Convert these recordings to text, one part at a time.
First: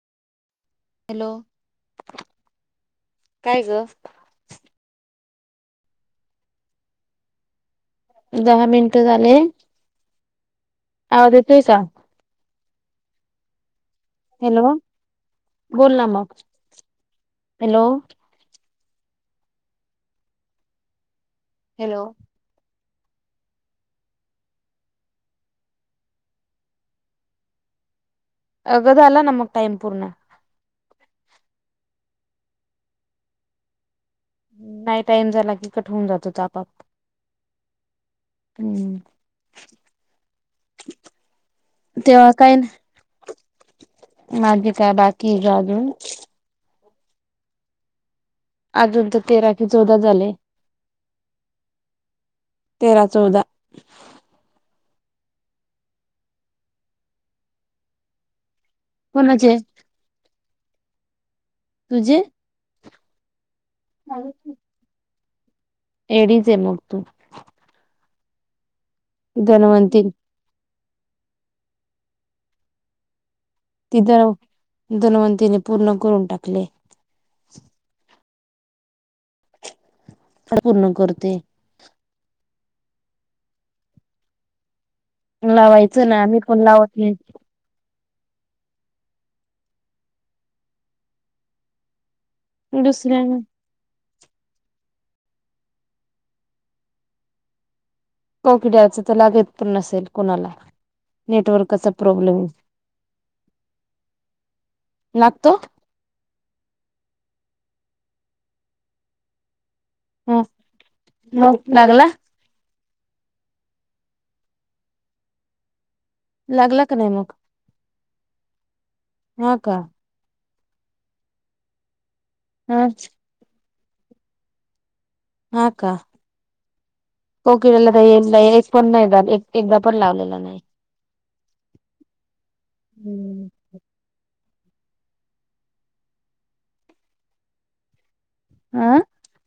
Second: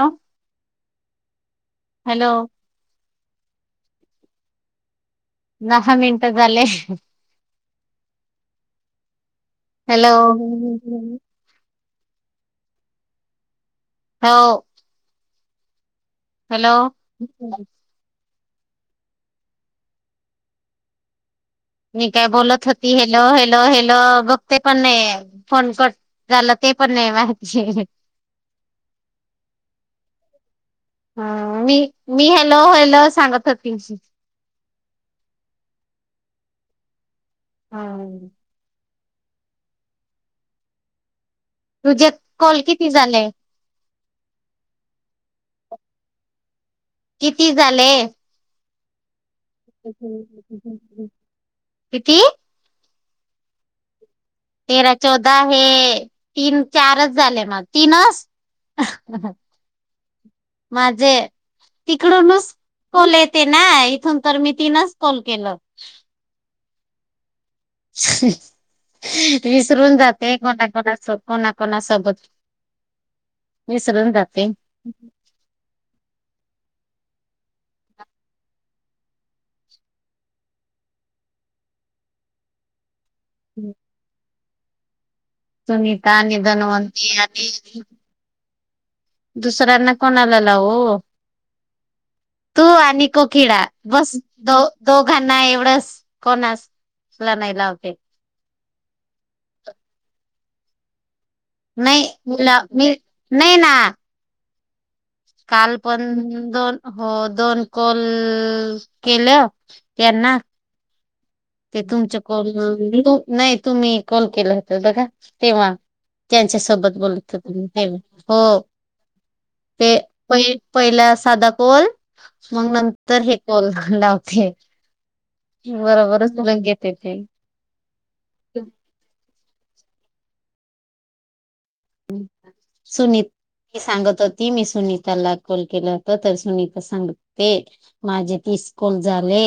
हॅ hello. Hello. काय ग? [inaudible] दहा मिनटं झाले. [inaudible] दहा मिनट झाले. हॅलो. आदि ते सांग. हॅलो हो. बोल ना मग, हॅलो हॅलो. हॅलो मी काय बोलत होत ती हेलो हेलो हेलो बघते पण नयी फोन कट झाला ते पण नाही माहिती [unintelligible] अग झाल ना म टाईम पूर्ण. हा मी मी हॅलो हॅलो सांगत होती की नाही टाइम झाला की कट होऊन जातो तो आपाप हा. हम्म तुझ्यात कॉल किती झालंय? माझी का बाकी का आजुन किती झाले. अजून त [unintelligible] किती तेरा चौदा तेरा चौदा हे तीन चारच झाले मग तीनच कुणाचे? माझे तिकडूनच कॉल येते ना इथून तर मी तिनच कॉल केलं येडीचय मग तू [unintelligible] विसरून धनवंती जाते कोणा कोणा स कोणा कोणा सोबात ति दव धनवंतीने पूर्ण करून टाकलेय. काड पूर्ण करते. हम्म. लावायचं सुनीता ना आणि आम्ही पण लावत धनवंती नाही आणि दुसऱ्यांना कोणाला लावो तू आणि दुसऱ्या कोकिडा बस दो दोघांना एवढस कोणास ला नाही लावते. कोकिड्याच त लागत पण नसेल कोणाला नेटवर्कचा नाही प्रॉब्लेम मुला मी नाही ना लागतो काल पण दो अ दोन हो दोन कॉल केलं. त्यना ह मग ते लागला तुमच कॉल नाही तुम्ही कॉल केलं होत बघा तेव्हा त्यांच्या लागला सोबत का नाही मग बोलत होते मी हो हा का ते पै पहिला साधा कोल मग ह नंतर हे कोल लावतेय. बरोबरच बोलून घेते ते कोकीळेला काही नाही पण नाही झाली. एकदा पण लावलेला नाही. सुनीत सांगत होती. ती मी सुनीताला कोल केला होत तर सुनीता सांगते. माझे तिस ह कोल झाले.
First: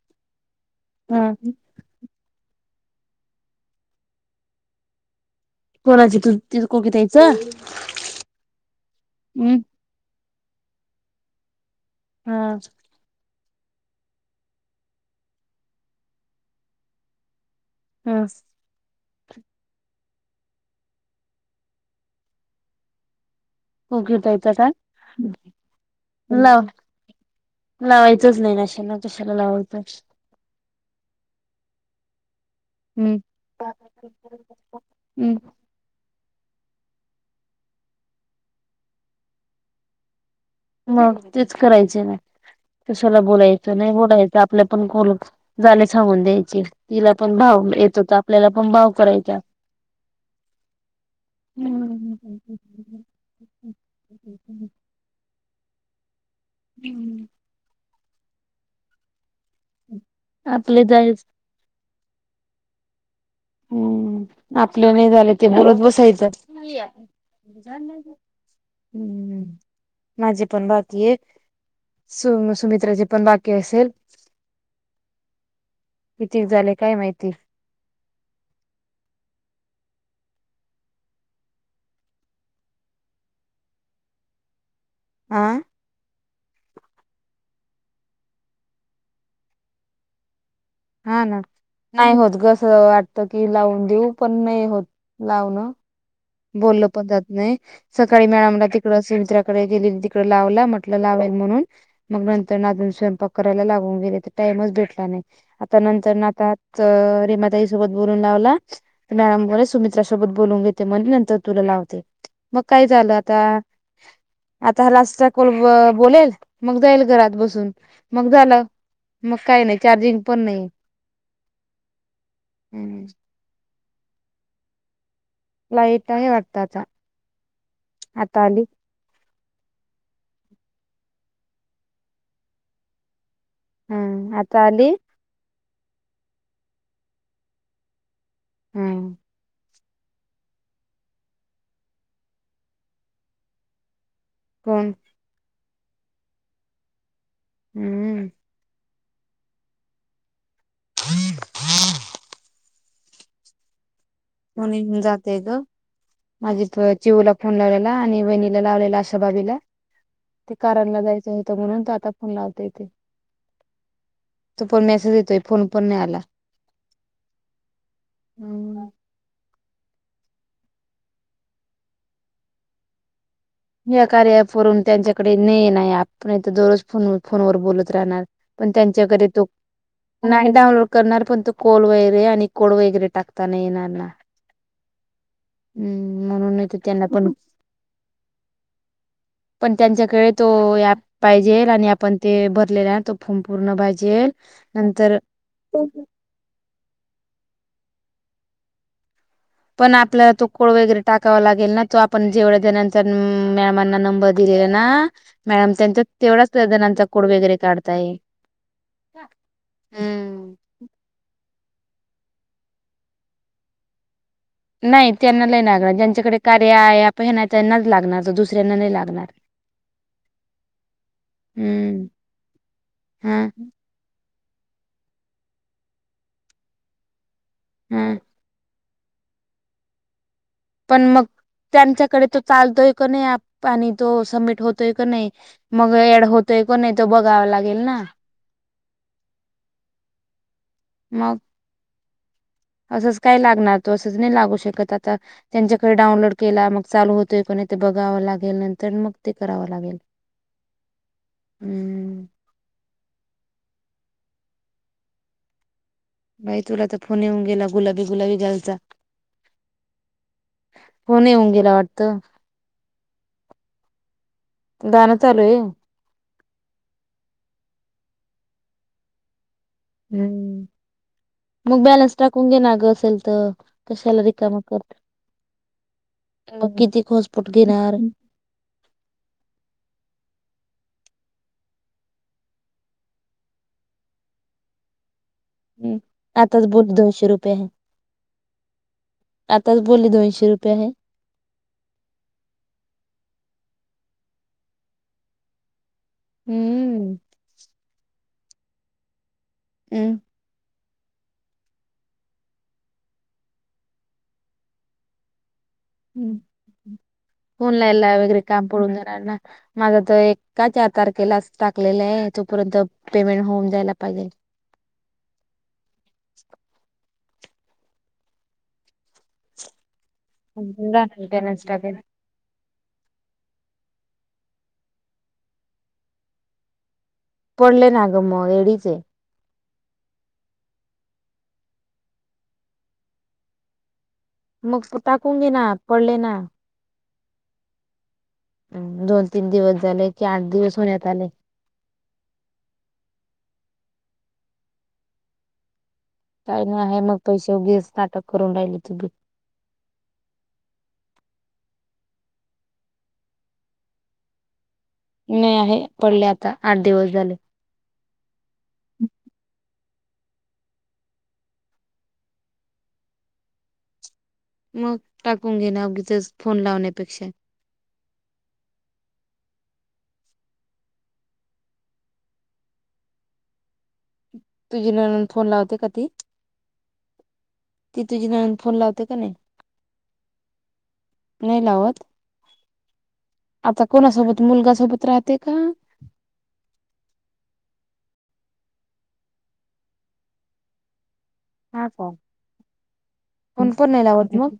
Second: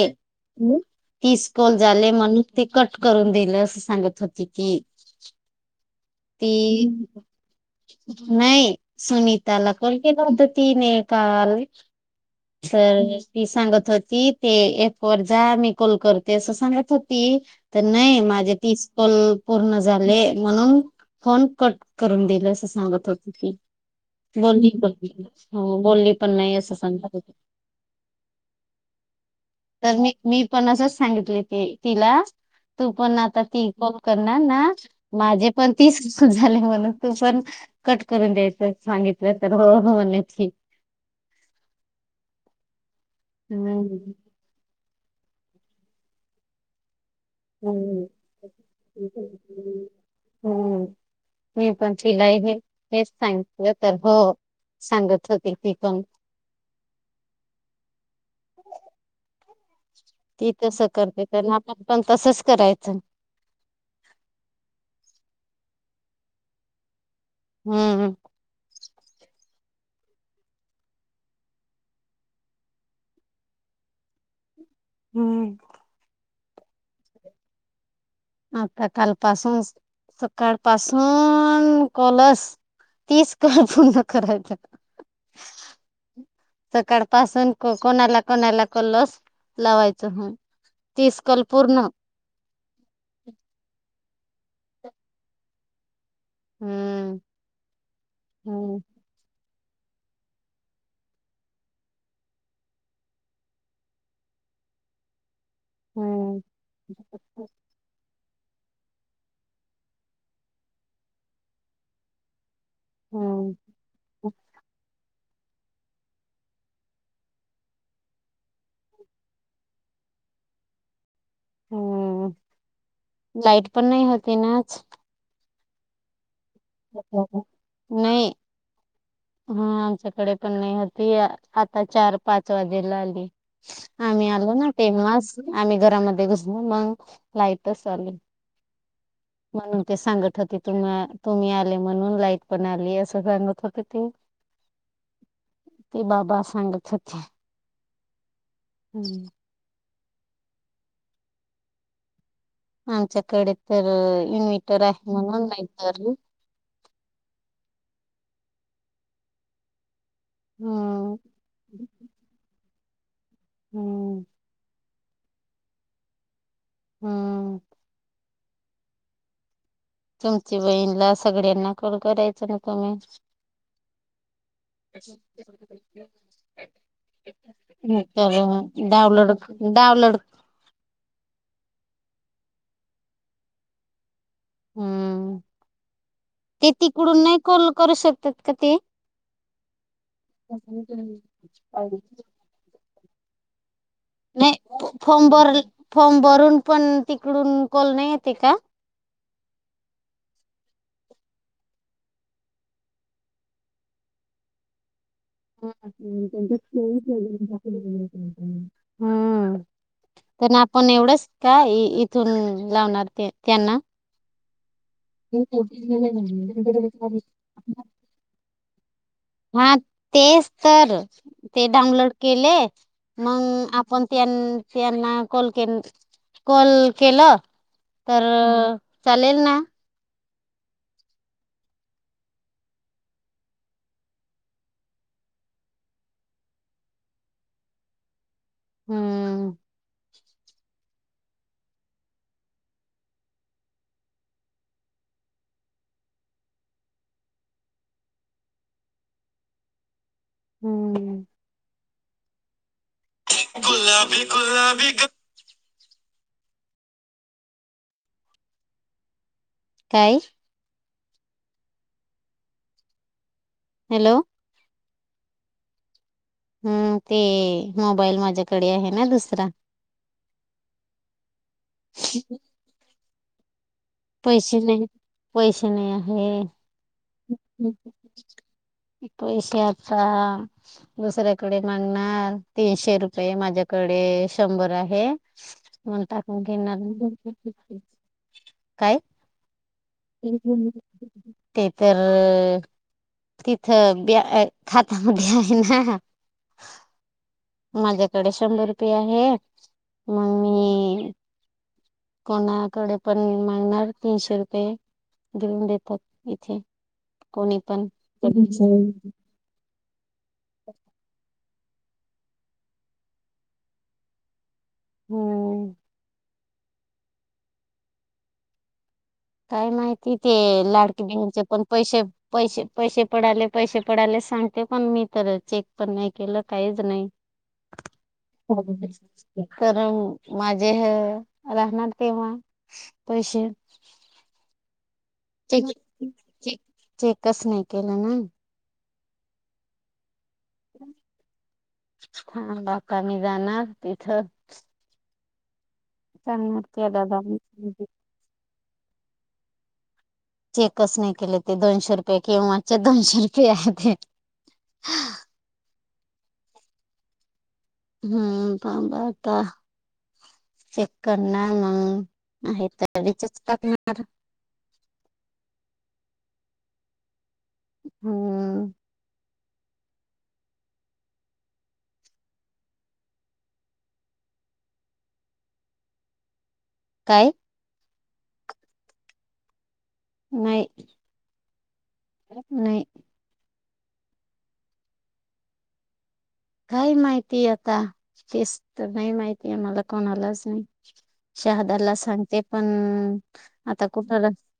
ह तिस कोल झाले म्हणू ते कट करून दिलं असं सांगत होती ती कोणाची तू त कोकी ती ताईचं नाही सुनीताला कॉल केला होता. तने काल हा स ती सांगत होती ते एप वर जा मी कोल करते अस सांगत होती. तर नाही ह माझे तीस कोल पूर्ण झाले म्हणून फोन कट करून दिल असं सांगत होती ती कोकी ताईचं का बोल्ली हो बोलली पण नाही लाव असं सांगत होती. लावायचंच नाही आशाला तशाला लावायचं. तर मी मी पण असच सांगितले ती तिला तू हम् पण आता ती कोल करणार ना माझे पण तीस झाले म्हण तू पण कट करून द्यायच सांगितलं तर हो हो म्हणी मग तेच करायचे ना कशाला बोलायचं नाही हम्म बोलायचं आपल्या पण खल झाले वून द्यायची तिला पण भाव येत हम्म होता आपल्याला पण भाव करायचा हम्म. मी पण हम्म तिलाही हेच सांगितलं तर हो सांगत होती तेिकन हम्म ह ती तस आपले करते जायच त्यांना आपण पण तसच करायचं हम्म आपलं नाही झालं ते बरत बसायचं हम्म हम् माझे पण बाकी आहे सु सुमित्राचे पण बाकी असेल हम्म कितीक झाले काय माहिती आता कालपसून सकाळपसून कलस तेीच काळ पू्हा करायचं आं सकाळ पासून कोणाला कोणाला क लस लावायच हो हा ना नाही होत गस वाटत की लावून देऊ पण नाही होत लावणं बोलल पण हम्म जात नाही सकाळी मॅळा मला हम्म तिकड असे मित्र तडे गे तिकडे लाव म्हट लावाल म्हणून मग नंतर नाून स्वंक करायला लावून गेले टाइम च भेटला नाही आता नंतर न हम्म आता व मॅडम ब सुमित्रासोबत बोलून घेते म्हण नंतर तुला लावते मग काय झालं आता हम्म आता लास्ट बोलेल मग जाईल घरात बसून मग झालं मग काही नाही चार्जिंग पण नाही हम् लाइट पण नाही होती नाच लाईट आहे वाटताचा नाही आता आली हा आमच्याकडे पण नाही होती आता चार पाच वाजेला आली हा आमही आलो आता ना आली टेम मस आम्ही घरामध्ये घुसलो मग लाईटच चालेल हम म्हणून ते सांगत होते तुम तुम्ही आले म्हणून लाईट पण आली असं सांगत होते ते कोण ते बाबा सांगत होते हम्म हम्म ह हा आमच्याकडे तर इन्व्हटर म्हणून आहे जातेय म्हणून ग नाहीतर माझी चिवूला फोन लावलेला आणि बहिणीला लावलेला अशा भाबीला ते कारांला हम्म जायचं होतं म्हणून तो आता फोन लावता येथे हम्म फोन मेसेज देतोय फोन प नाही आला हम्म हो तुमची बहीणला सगळ्यांना कल करायच ना तुम्ही या कार्या करून त्यांच्याकडे नाही नाही आपण तर दररोज फोन फोनवर बोलत राहणार तर पण त्यांच्याकडे डाउनलोड तो डाउनलोड नाही डाउनलोड करणार पण त कोल वगैरे आणि कोड वगैरे टाकताना येणारना हम्म हम्म म्हणून ते येतो त्यांना तिकडून पण नाही कॉल करू शकतात का ते? पण त्यांच्याकडे तो पाहिजे आणि आपण ते भरलेल्या संपूण बाय नाही फॉर्म भर फॉर्म भरून पण तिकडून कोोल नाही येते का पण आपल्याला तो कोड वगैरे टाकावा लागेल ना तो आपण जेवढ्या ज मॅमांना नंबर दिला तेरणा ह त्यां कोड वगैरे काढताय. खे हा तर हम्म आपण एवढंच का इथून लावणार त्यांना नाही त्यांना नाही लागणार ज्यांच्याकडे कार्या हे ॲप आहे ना त्यांनाच लागणार तर दुसऱ्यांना नाही लागणार हा तेच तर ते हम्म डाउनलोड केले हा मग आपण त्यांना यांना कॉल के कॉल केलं हा तर चालेल ना पण मग त्यांच्याकडे तो चालतोय का नाही आणि तो सबमिट होतोय का नाही मग ड होतोय कोण नाही तो बघावा लागेल ना हम्म मग असंच काय लागणार तो असंच नाही लागू शकत आता त्यांच्याकडे डाऊनलोड केला मग चालू होतोय काय नाही ते बघावं लागेल नंतर मग ते करावं लागेल हम्म हम्म गुलाबी गुलाबी गा - बाई तुला तर फोन येऊन गेला गुलाबी गुलाबी घायचा काय फोन येऊन गेला वाटत हॅलो गाणं चालू आहे हम्म ते मोबाईल माझ्याकडे आहे ना दुसरा हम्म मग बॅलन्स टाकून घे ना ग असेल तर कशाला रिकामा पैसे नाही करते पैसे नाही आहे मग किती घोसपोट घेणार पैशाचा दुसऱ्याकडे मागणार तीनशे रुपये माझ्याकडे शंभर आहे हम्म म्हण टाकून आताच घेणार बोलली दोनशे रुपये आहे काय आताच बोलली दोनशे रुपये आहे ते तर तिथं बी खात्यामध्ये आहे ना हम्म माझ्याकडे शंभर रुपये आहे हम्म मग मी कोणाकडे पण मांगणार तीनशे रुपये घेऊन देत हम् फऊनला एला वगरे कामपडून देणार ना माझा त एका चार तारखेला असत टाकलेलं आहे तोपर्यंत पेमेंट होऊन जायला पाहिजे हम्म [inaudible] काय माहिती ते लाडकी बहिणीचे पण मेंटेनन्स टाकेल पैसे पैसे पैसे पडाले पैसे पडाले सांगते पण मी तर चेक पण नाही केलं काहीच नाही पडले ना ग मग एडीच आहे तर माझे हे राहणार तेव्हा पैसे मग तू टाकून घे ना चेक पडले ना चेक चेकच नाही केलं ना दोन तीन दिवस झाले की आठ दिवस होण्यात आले. हां बाका मी जाणार तिथ काही नाही आहे मग दादा पैसे उगीच नाटक करून राहिलेती चेकच नाही केले ते दोनशे रुपये केव्हाचे दोनशे रुपये आहे ते नाही आहे पडले आता आठ दिवस झाले हम्म प बता चेक करणार मग आहे तर विचच टाकणार मग टाकून घे ना उगीचच तेच फोन लावण्यापेक्षा हम्म तुझी ननंद फोन लावते का ती? काय ती तुझी नणंद फोन लावते का नाही नाही नाही लावत नाही आता कोणासोबत मुलगा सोबत राहते का काय माहिती आता तेच तर नाही माहिती मला कोणालाच नाही हा शहादाला का सांगते पण फोन आता पण नाही कुठला लावत मग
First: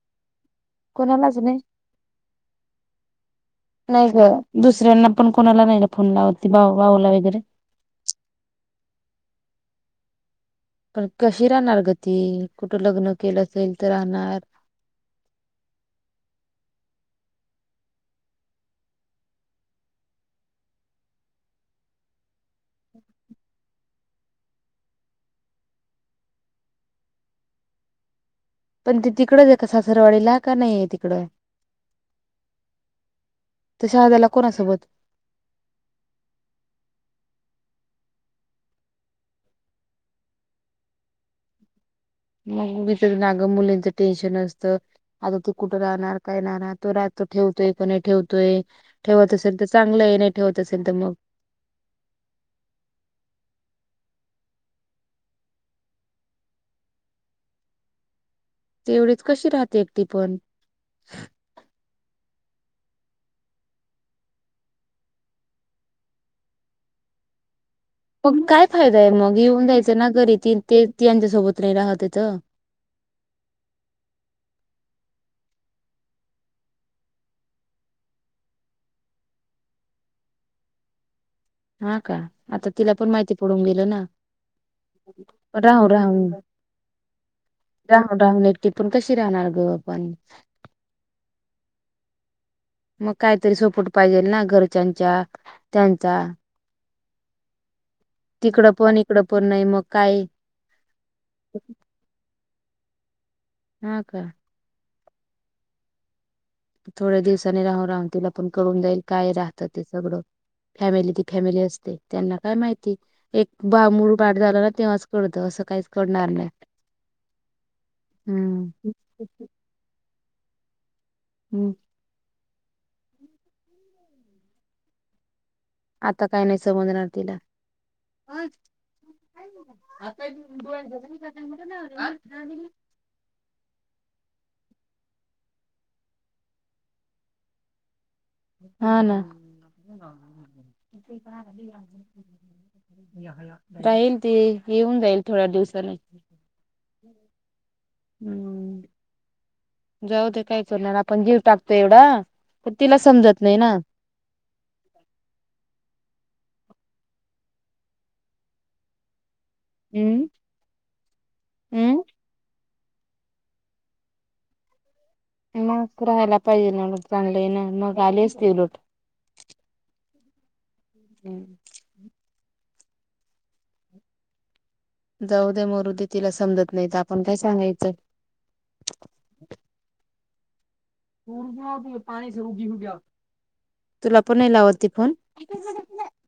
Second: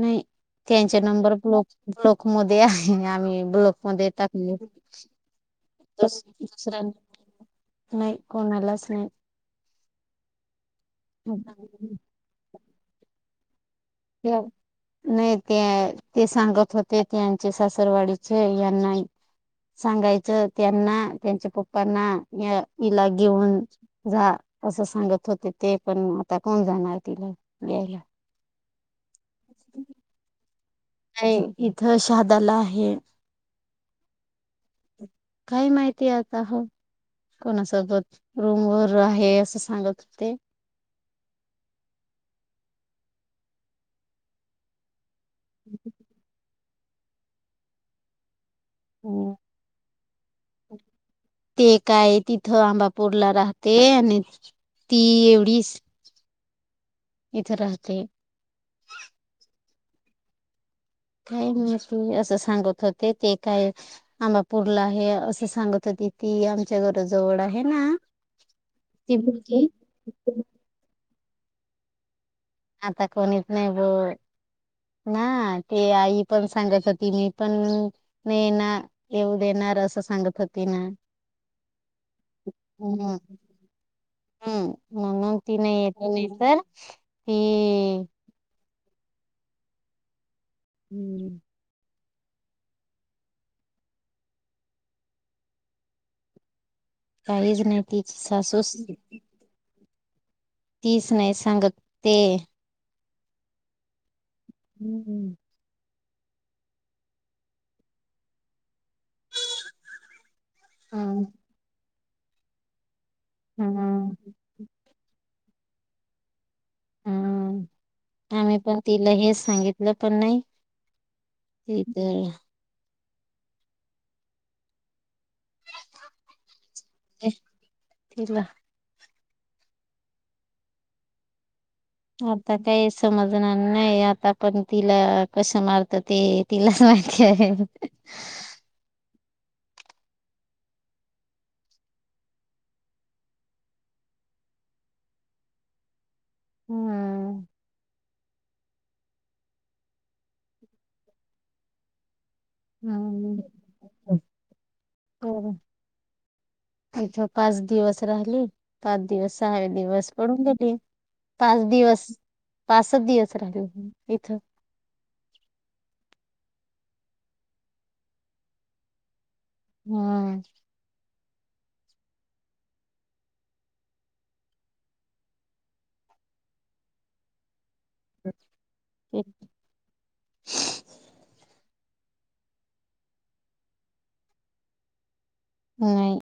नाही त्यांचे नंबर कोणालाच नाही ब्लॉक ब्लॉक मध्ये आहे आम्ही ब्लॉक नाही मध्ये ग टाकले दुसऱ्यांना पण कोणाला नाही फोन लावत ती भाऊ दुसऱ्यां भाऊला वगैरे नाही कोणालाच नाही पण कशी राहणार गं ती कुठं लग्न केलं असेल तर राहणार नाही ते ते सांगत होते त्यांचे सासरवाडीचे यांना सांगायचं त्यांना त्यांच्या पप्पांना या हिला घेऊन जा असं सांगत होते ते पण आता कोण जाणार तिला यायला पण ती तिकडच आहे का सासरवाडीला का नाही आहे तिकडं नाही इथं शहादाला आहे तर शहाद्याला कोणासोबत काय माहितीय आता हो कोणासोबत रूम वर आहे असं सांगत होते मग मीथ नागं मुलींच टेन्शन असत आता तू कुठं राहणार काय राहणार तो राहतोय ठेवतोय क नाही ठेवतोय ठेवत असेल तर चांगलं आहे नाही ठेवत असेल तर मग ते काय तिथं आंबापूरला राहते आणि ती एवढीच इथं राहते ती एवढीच कशी राहते एकट पण काय म असं सांगत होते ते काय आंबापूरला आहे असं सांगत होते ति तती आमच्या घराजवळ आहे ना मग काय फायदा आहे ती मग येऊन मुलगी जायचं ना घरी त ते त्यांच्यासोबत नाही राहत येत आता कोणीच नाही ग ना ते आई पण सांगत होती मी पण नाही ना येऊ दे ना अर असं सांगत होती ना हा का आता तिला हम्म पण माहिती पडून गेल ना हम्म म्हणून ती नाही राहुन येते नाही राहुन तर ती राहून राहून ती पण कशी राहणार ग आपण हम्म मग काहीतरी सपोर्ट पाहिजेल ना घरच्यांच्या त्यांचा काहीच नाही तिची तिकडं सासूस पण इकडं पण नाही मग काय तीच नाही सांगत ते हा का हम्म हम्म थोड्या दिवसानी राहून राहून तिला पण कळून जाईल काय राहत ते सगळं फॅमिली ती हम फॅमिली असते त्यांना काय माहिती एक बा हम मूल बाळ झालं ना तेव्हाच कळतं असं काहीच कळणार नाही हम्म आम्ही पण हम्म तिला हेच सांगितलं पण नाही हम्म हे तर आता काय नाही समजणार ए, तिला तिला [unintelligible] आता काही समजणार नाही आता पण तिला कसं मारत ते तिलाच माहिती आहे हा ना. राहील ती येऊन जाईल थोड्या दिवसाने हम्म हम्म. जाऊ दे काय करणार आपण जीव टाकतोय एवढा पण तिला हम्म समजत नाई ना इथं पाच दिवस राहिली पाच दिवस सहाव्या दिवस हम्म पळून गेली पाच हम्म दिवस पाचच दिवस राहिली होती इथं मग राहायला पाहिजे ना मग चांगली है ना मग आली असती लोट हम्म. हो. जाऊदे मरूदे तिला समजत नाही तर आपण काय सांगाय [inaudible] तुला पण नाय लावत ती फोन? नाई.